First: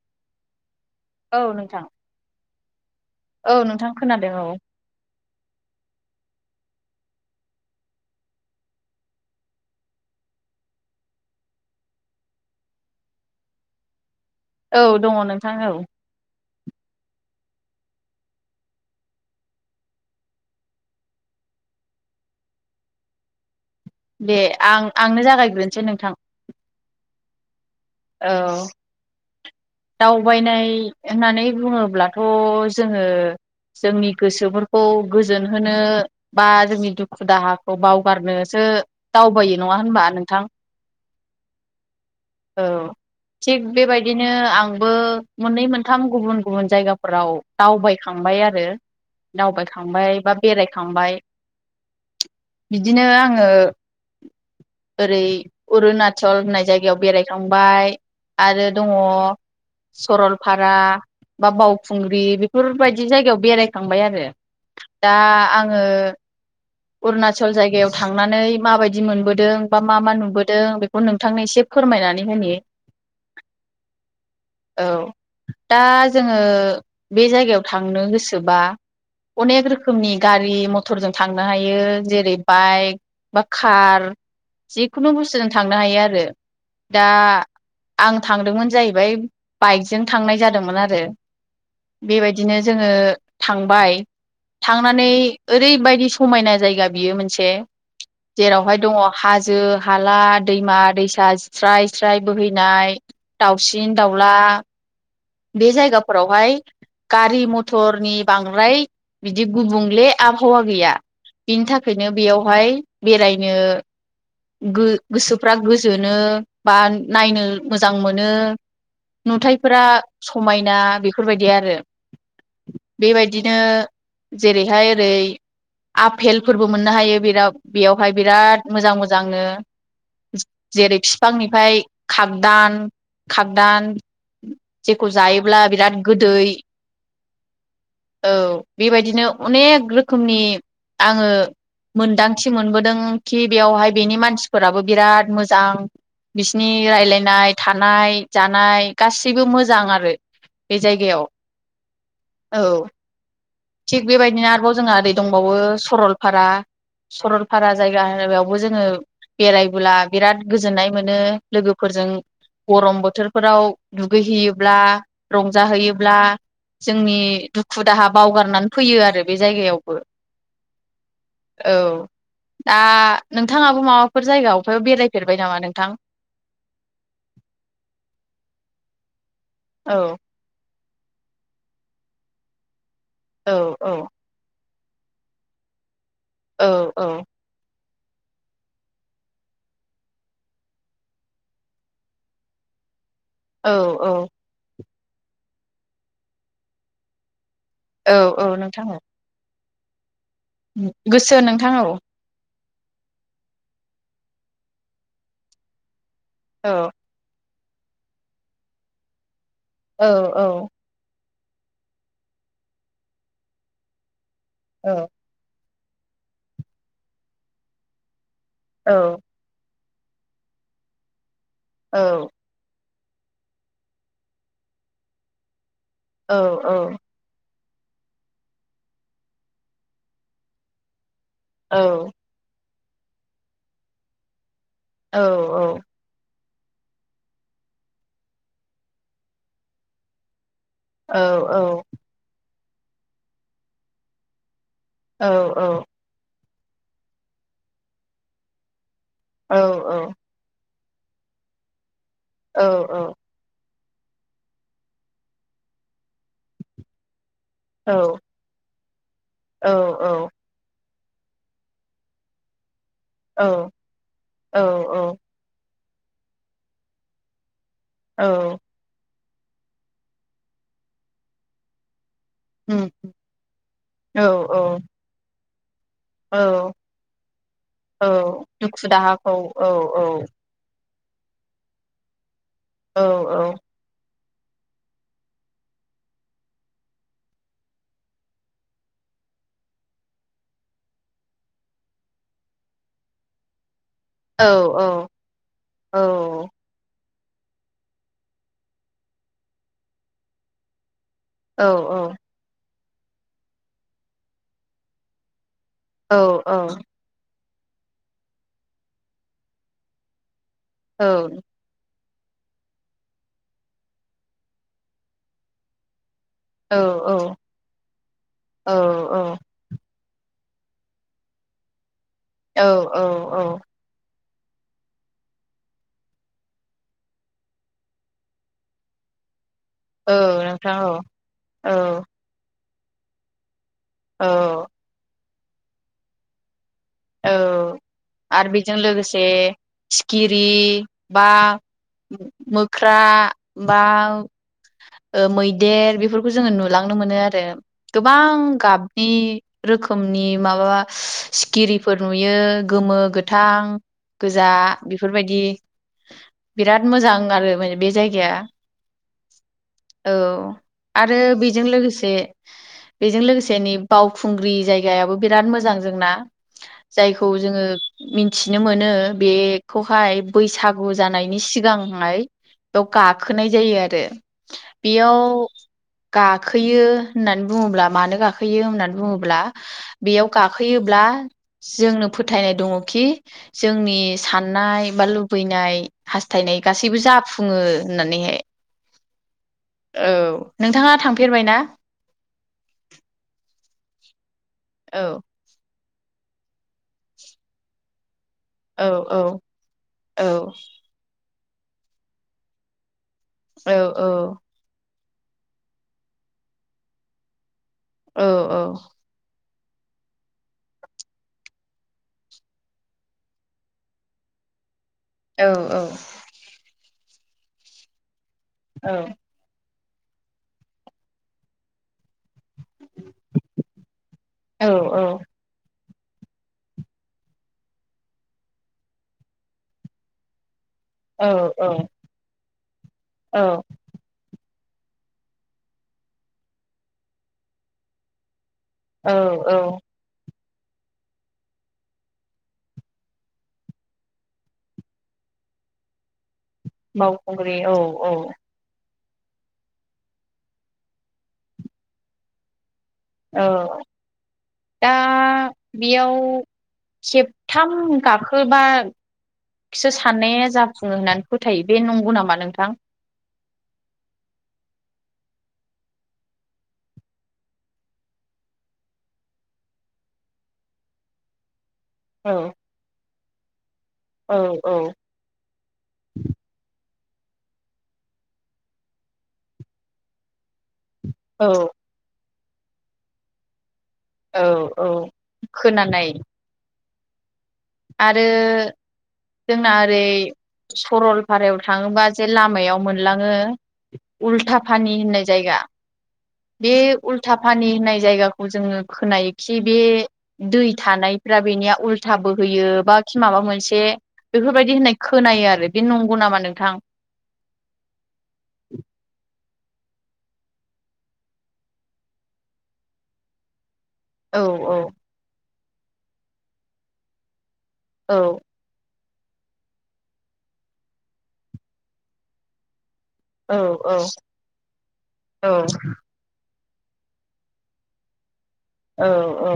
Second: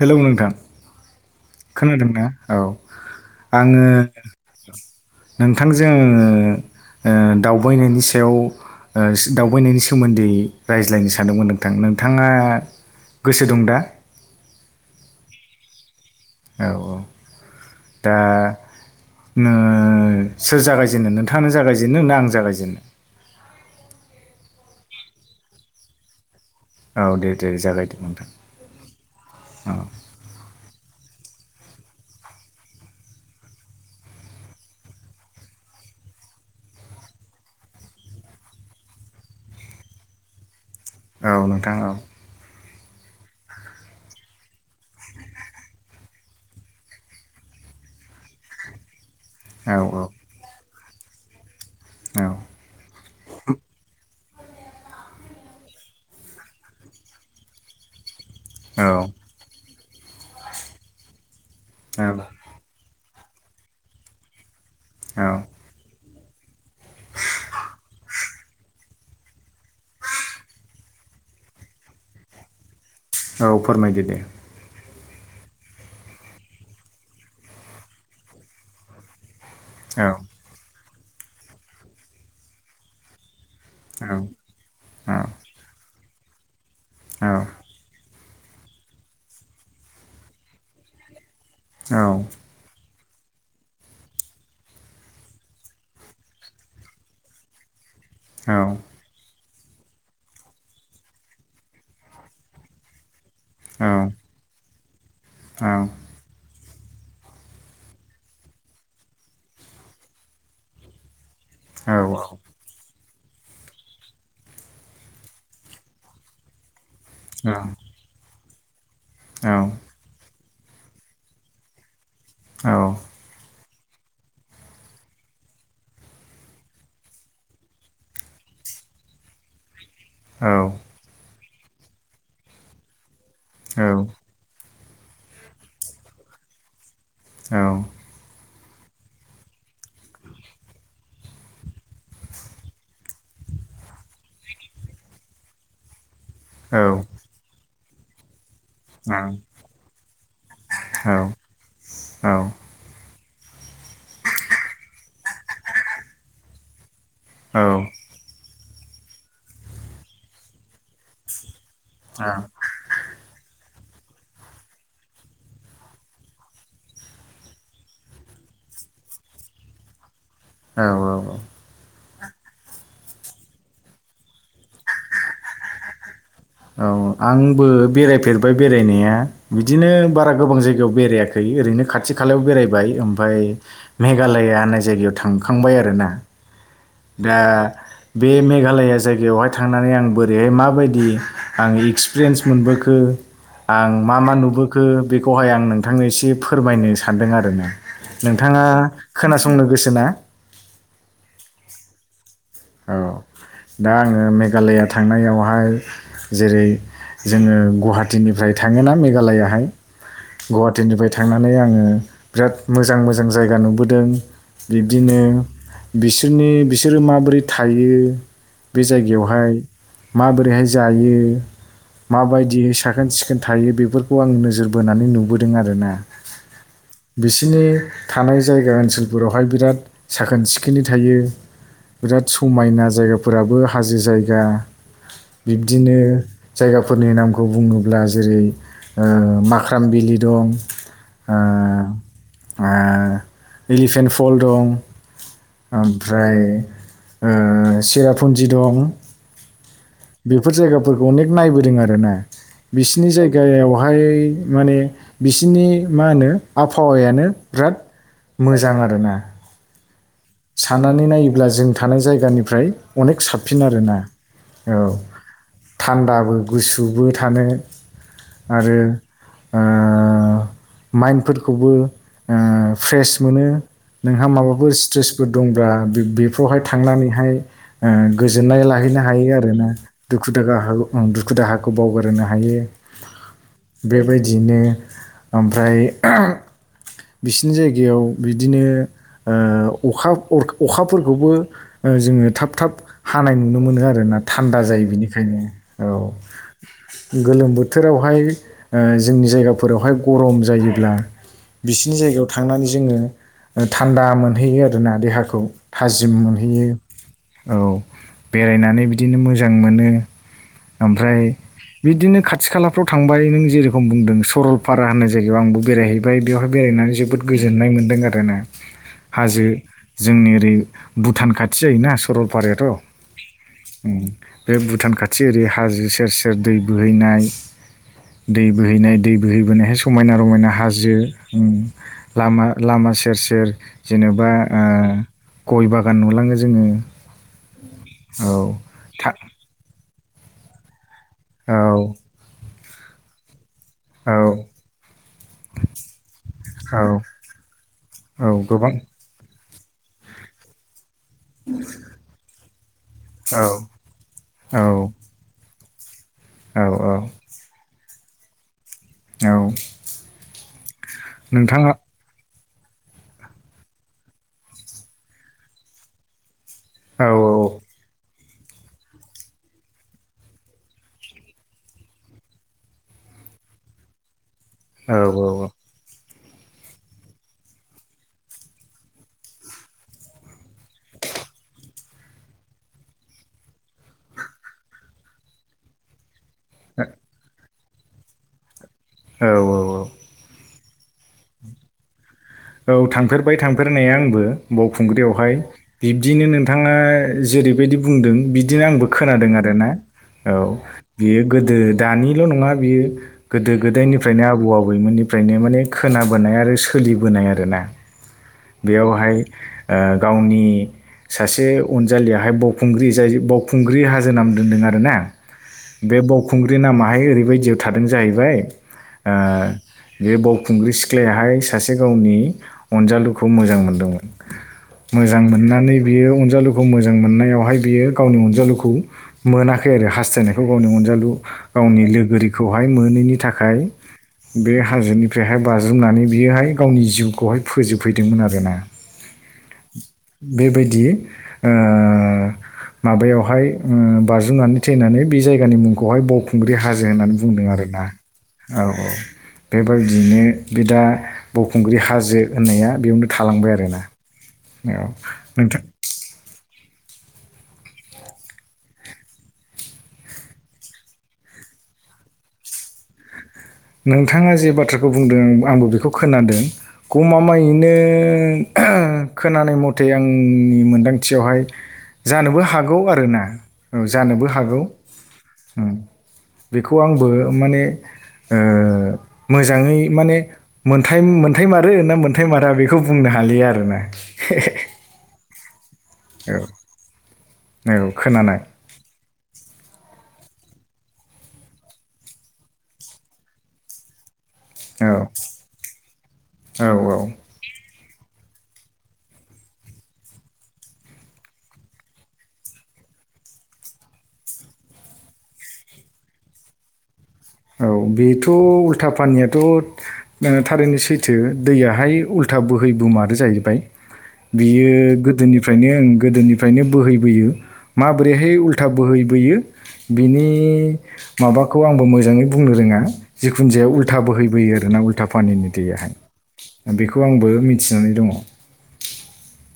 हेल नोंथां। औ नोंथां। खोनादोंना औ औ आङो नोंथां खोनादों औ नोंथांजों ओ ओ दावबायनायनि सायाव ओस दावबायनायनि सोमोन्दै रायज्लायनो सानदोंमोन नोंथां नोंथाङा गोसो दं दा? औ दङ नोंथां औ। औ औ दा ओनो सोर जागायजेनो नोंथांनो जागायजेनो आं जागायजेनो? दे आं आंनो जागायग्रोनोसै नोंथां। औ दे दे जागाय। औ। दावबायनाय होननानै बुङोब्लाथ' जोङो जोंनि गोसोफोरखौ गोजोन होनो बा जोंनि दुखु दाहाखौ बावगारनोसो ओ दावबायो नङा होनबा नोंथां औ नोंथां औ औ थिग बेबायदिनो आं आंबो मोननै मोनथाम गुबुन गुबुन जायगाफोराव दावबायखांबाय आरो औ दावबायखांबाय बा बेरायखांबाय औ बिदिनो आङो ओरै अरुनाचल होननाय जायगायाव बेरायखांबाय आरो औ दङ सरलपारा बा औ बावखुंग्रि बेफोरबाय दि जायगायाव बेरायखांबाय आरो दा औ आङो [unintelligible] अरुणाचल जायगायाव थांनानै माबायदि मोनबोदों बा मा मा नुबोदों बेखौ नोंथांनो एसे फोरम फायनानै होनि। औ फोरमायदो दे। औ दा जोङो बे जायगायाव थांनो गोसोबा। अनेक औ रोखोमनि गारि मथरजों थांनो हायो जेरै बाइक बा कार औ जिखुनु औ बुस्थुजों थांनो हायो आरो दा औ आं थांदोंमोन जाहैबाय बाइकजों थांनाय जादोंमोन आरो बेबायदिनो जोङो थांबाय थांनानै ओरैबायदि समायना जायगा बियो मोनसे औ जेरावहाय दं हाजो जो हाला दैमा दैसा स्राय स्राय बोहैनाय औ दावसिन दाउला बे औ जायगाफोरावहाय गारि मथरनि बांद्राय बिदि गुबुंले आबहावा गैया बिनि थाखायनो बेयावहाय बेरायनो गो गोसोफ्रा गोजोनो बा नायनो मोजां मोनो नुथायाइफोरा समायना बेफोरबायदि आरो बेबायदिनो जेरैहाय ओरै आफेलफोरबो मोननो हायो बेआव बेयावहाय बिराद मोजां मोजांनो जेरै फिफांनिफ्राय खागोदान खागदान जेखौ जायोब्ला बिराद गोदै औ औ बेबायदिनो अनेक रोखोमनि आङो मोनदांथि मोनबोदों खि बेवहाय बेनि मानसिफोराबो बिराद मोजां बिसिनि रायजलायनाय थानाय जानाय गाससिबो मो जां आरो बे जायगायाव औ थिग बेबायदिनो आरोबाव जोंहा ओरै दंबावो सरलपारा सरलपारा जायगा होनायाव बो जोङो बेरायबोला बिराद गोजोननाय मोनो। लोगोफोरजों गरम बोथोरफोराव दुगैहैयोब्ला रंजाहैयोब्ला जोंनि दुखु दाहाब बावगारनानै फैयो आरो बे जायगायावबो औ औ औ औ दा नोंथाङाबो माबाफोर जायगा अफेबा बेरायफेरबाय नामा नोंथां? औ आंबो बेरायफेरबाय बेरायनाया बिदिनो औ बारा गोबां जायगायाव बेरायाखै ओरोयनो खाथिखालायाव बेरायबाय ओगफाय औ औ मेघालया होन्नाय जायगायाव थांखांबाय आरो ना औ दा बे मेघालया जायगायावहाय थांनानै आं बोरैहाय माबायदि आं एक्सपिरियेन्स मोनबोखो औ आं औ मा मा नुबोखो बेखौहाय आं नोंथांनो एसे फोरमायनो सानदों आरो ना औ औ नोंथाङा नोंथां औ खोनासंनो गोसो ना? गोसो नोंथां औ औ दा आङो मेघालया थांनायावहाय जेरै औ जोङो गुवाहाटि निफ्राय थाङोना मेघालयावहाय औ औ थांनानै आङो बिराद मोजां मोजां जायगा नुबोदों औ बिब्दिनो बिसोरनि बिसोरो माबोरै थायो बे औ जायगायावहाय माबोरैहाय जायो औ माबायदि साखोन सिखोन थायो बेफोरखौ आं नोजोर बोनानै नुबोदों आरो ना औ औ थानाय जायगा ओनसोलफोरावहाय बिराद साखोन सिखोनै थायो। औ बिराद समायना जायगाफोराबो हाजो जायगा औ बिब्दिनो जायगाफोरनि नामखौ बुङोब्ला जेरै ओ माखा थामबिलि दं। औ औ ओ एलिफेन्ट फल दं औ ओमफ्राय ओ सेरापुन्जि दं। औ औ बेफोर जायगाफोरखौ अनेक नायबोदों आरो ना बिसिनि जायगायाव बहाय माने बिसिनि मा होनो आबहावायानो बिराद मोजां आरोना औ औ सानानै नायोब्ला जों थानाय जायगानिफ्राय अनेक साबसिन आरोना औ। थान्दाबो गुसुबो थानो औ आरो ओ माइन्दफोरखौबो ओ फ्रेस मोनो नोंहा माबाफोर स्ट्रेसफोर दंबा औ बेफ्रावहाय थांनानैहाय औ गोजोननाय दुखु लाहैनो दाहाखौ हायो औ आरोना औ दुखु दाहा दुखु दाहाखौ बावगारोनो हायो। औ औ बिदिनो ओमफ्राय बिसिनि जायगायाव बिदिनो ओ अखा अखाफोरखौबो जोङो थाब थाब हानाय नुनो मोनो आरो। औ थान्दा जायो औ बिनिखायनो औ गोलोम बोथोराव हाय जोंनि जायगाफोरावहाय गरम जायोब्ला औ बिसिनि जायगायाव थांनानै जोङो थान्दा मोनहैयो आरोना देहाखौ थाजिम औ औ मोनहैयो औ बेरायनानै बिदिनो मोजां मोनो औ ओमफ्राय बिदिनो खाथि खालाफ्राव थांबाय नों जेरोखोम बुंदों सरलपारा होननाय जायगायाव आंबो बेरायहैबाय ओमफ्राय बेवहाय औ बेरायनानै जोबोद गोजोननाय मोन्दों आरो ना हाजो जोंनि ओरै भुटान खाथि जायोना औ सरलपारायाथ' औ बे भुटान खाथि खाथि ओरै हाजो सेर सेर दै बोहैनाय दै बोहैनाय दै बोहैबोनाय समायना औ रमायना नोंथां हाजो उम औ लामा लामा सेर सेर औ जेनेबा ओ गय बागान नुलाङो जोङो औ आरो औ बेजों था लोगोसे सिखिरि बा औ मोख्रा बा औ ओ मैदेर बेफोरखौ जोङो औ नुलांनो मोनो आरो गोबां गाबनि रोखोमनि माबा सिखिरिफोर नुयो गोमो औ गोथां गोजा औ बेफोरबायदि औ बिराद औ मोजां आरो माने बे जायगाया औ औ आरो बेजों नोंथाङा लोगोसे बेजों लोगोसे नै बावखुंग्रि जायगायाबो बिराद मोजां जोंना औ जायखौ जोङो मिथिनो मोनो बेखौहाय बैसागु जानायनि सिगांहाय बेयाव गाखोनाय जायो आरो औ बेयाव औ गाखोयो होननानै बुङोब्ला मानो गाखोयो होननानै बुङोब्ला बेयाव गाखोयोब्ला जोंनो फोथायनाय दङखि जोंनि साननाय बा लुबैनाय हास्थायनाय गासैबो जाफुङो होननानैहाय औ औ औ नोंथाङा थांफेरबाय ना औ थांफेरबाय थांफेरनाया आंबो औ बावखुंग्रियाव हाय बिब्दिनो नोंथाङा जेरैबायदि बुंदों बि बिदिनो औ आंबो औ खोनादों आरो ना औ बियो गोदो दानिल' नङा बियो गोदो औ औ गोदायनिफ्रायनो आबौ आबैमोननिफ्रायनो माने खोनाबोनाय आरो सोलिबोनाय आरो ना औ बेयावहाय ओ गावनि सासे अनजालियाहाय बावखुंग्रि जाय बावखुंग्रि हाजो नाम दोनदों आरो ना औ बे बावखुंग्रि नामाहाय ओरैबायदियाव थादों जाहैबाय ओ बे बावखुंग्रि सिख्लायाहाय सासे गावनि खौ मोजां मोनदोंमोन मोजांमोननानै बियो अनजालुखौ मोजां मोननायावहाय बियो गावनि अनजालुखौ मोनाखै आरो हास्थाइनायखौ गावनि अनजालु औ गावनि लोगोरिखौहाय मोनैनि थाखाय औ बे हाजोनिफ्रायहाय बाज्रुमनानै बियोहाय गावनि जिउखौहाय फोजोबफैदोंमोन आरो ना औ औ बेबायदि माबायावहाय बाराज्रुमनानै थैनानै बे जायगानि मुंखौहाय ब बावखुंग्रि हाजो होननानै बुंदों बावखुंग्रि औ आरोना औ औ औ बेबायदियैनो बे दा बावखुंग्रि हाजो होननाया बेयावनो औ थालांबाय आरोना औ दा नोंथां बेयाव खेबथाम गाखोबा बिसो साननाया जाफुङो होननानै फोथायो बे नंगौ नामा नोंथां नोंथाङा जे बाथ्राखौ बुंदों आंबो बेखौ खोनादों गमामायैनो खोनानाय मथे आंनि मोनदांथियावहाय औ जानोबो हागौ आरो ना औ जानोबो औ हागौ औ बेखौ आंबो माने ओ मोजाङै माने औ मोनथायम-मोनथायमारो ना मोन- मोनथायमारा बेखौ बुंनो हालिया आरोना औ औ खोनानाय औ औ आरो खोनानाय जोंना ओरै सरलफारायाव थाङोबा जे लामायाव मोनलाङो उल्था फानि औ होननाय जायगा औ बे औ उल्था फानि होननाय जायगाख खौ जोङो खोनायोखि बे दै थानायफ्रा बेनिया उल्था बो होयो बा खि माबा मोनसे बेफोरबायदि होननाय खोनायो आरो बे नंगौ नामा नोंथां? औ बेथ' उल्था पानियाथ' थारैनो सैथो दैयाहाय उल्था था बोहै बोमारो जाहैबाय औ बियो औ गोदोनिफ्रायनो ओं गोदोनिफ्रायनो बोहैबोयो औ माबोरैहाय उल्था बोहैबोयो बिनि माबाखौ आंबो मोजाङै बुंनो रोङा जिखुनु औ जाया औ उल्था बोहैबोयो आरोना उल्था पानिनि दैयाहाय बेखौ आंबो मिथिनानै दङ औ औ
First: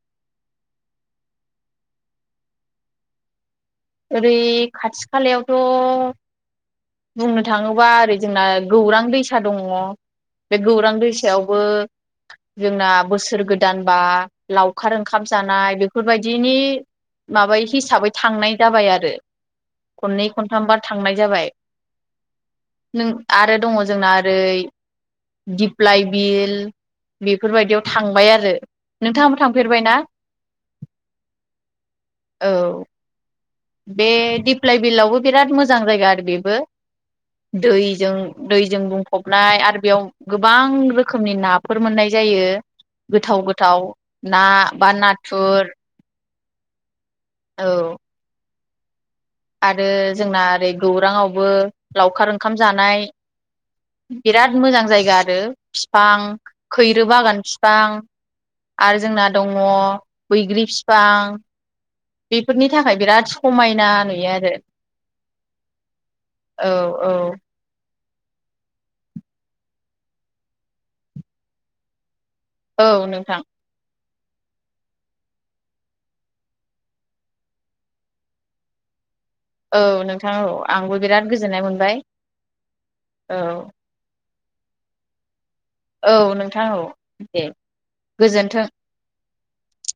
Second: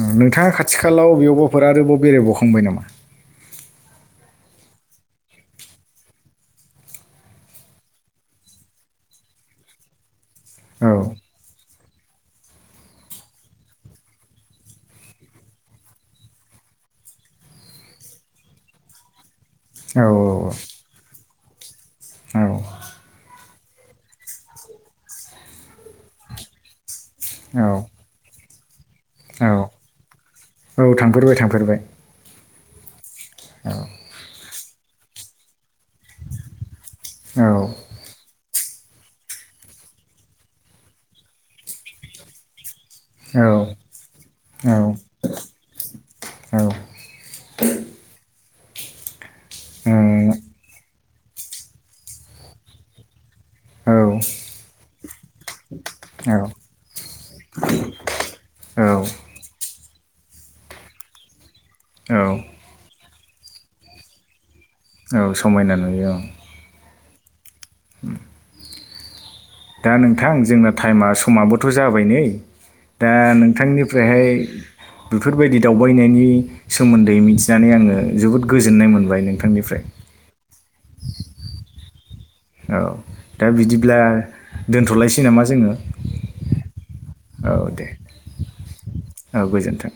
ओं नोंथाङा खाथि खालाव बेयावबाफोर आरोबाव बेरायबावखांबाय नामा? ओरै खाथि खालायावथ' बुंनो थाङोबा ओरै जोंना गौरां दैसा दङ बे औ गौरां दैसायावबो [inaudible] [unintelligible] जोंना बोसोर गोदानबा लावखार ओंखाम जानाय बेफोरबायदिनि माबायै हिसाबै थांनाय जाबाय आरो औ खननै खनथामबा थांनाय जाबाय औ नों आरो दङ जोंना ओरै दिप्लइ बिल औ बेफोरबायदियाव थांबाय आरो नोंथाङो औ थांफेरबाय ना? औ थांफेरबाय थांफेरबाय औ बे दिप्लाय बिलावबो बिराद मोजां जां जायगा आरो बेबो औ दैजों दैजों बुंफबनाय आरो बेयाव गोबां रोखोमनि नाफोर मोननाय जायो गोथाव औ गोथाव ना औ बा नाथुर औ औ आरो उम, जोंना ओरै गौरांआवबो लावखार ओंखाम जानाय औ बिराद मोजां जायगा आरो फिफां खैरो बागान फिफां औ आरो जोंना दङ बैग्रि फिफां औ बेफोरनि थाखाय बिराद समायना नुयो आरो औ समायना नुयो औ औ दा नोंथां जोंना टायेमा समाबोथ' जाबाय नै औ दा नोंथां नोंथांनि फ्रायहाय बेफोरबायदि दावबायनायनि सोमोन्दै मिथिनानै आङो जोबोद गोजोननाय मोनबाय नों औ नोंथां औ आंबो बिराद गोजोननाय मोनबाय। औ औ दा बिदिब्ला दोनथ'लायसै नामा? जोङो औ नोंथां औ दे गोजोनथों! औ गोजोन्थों!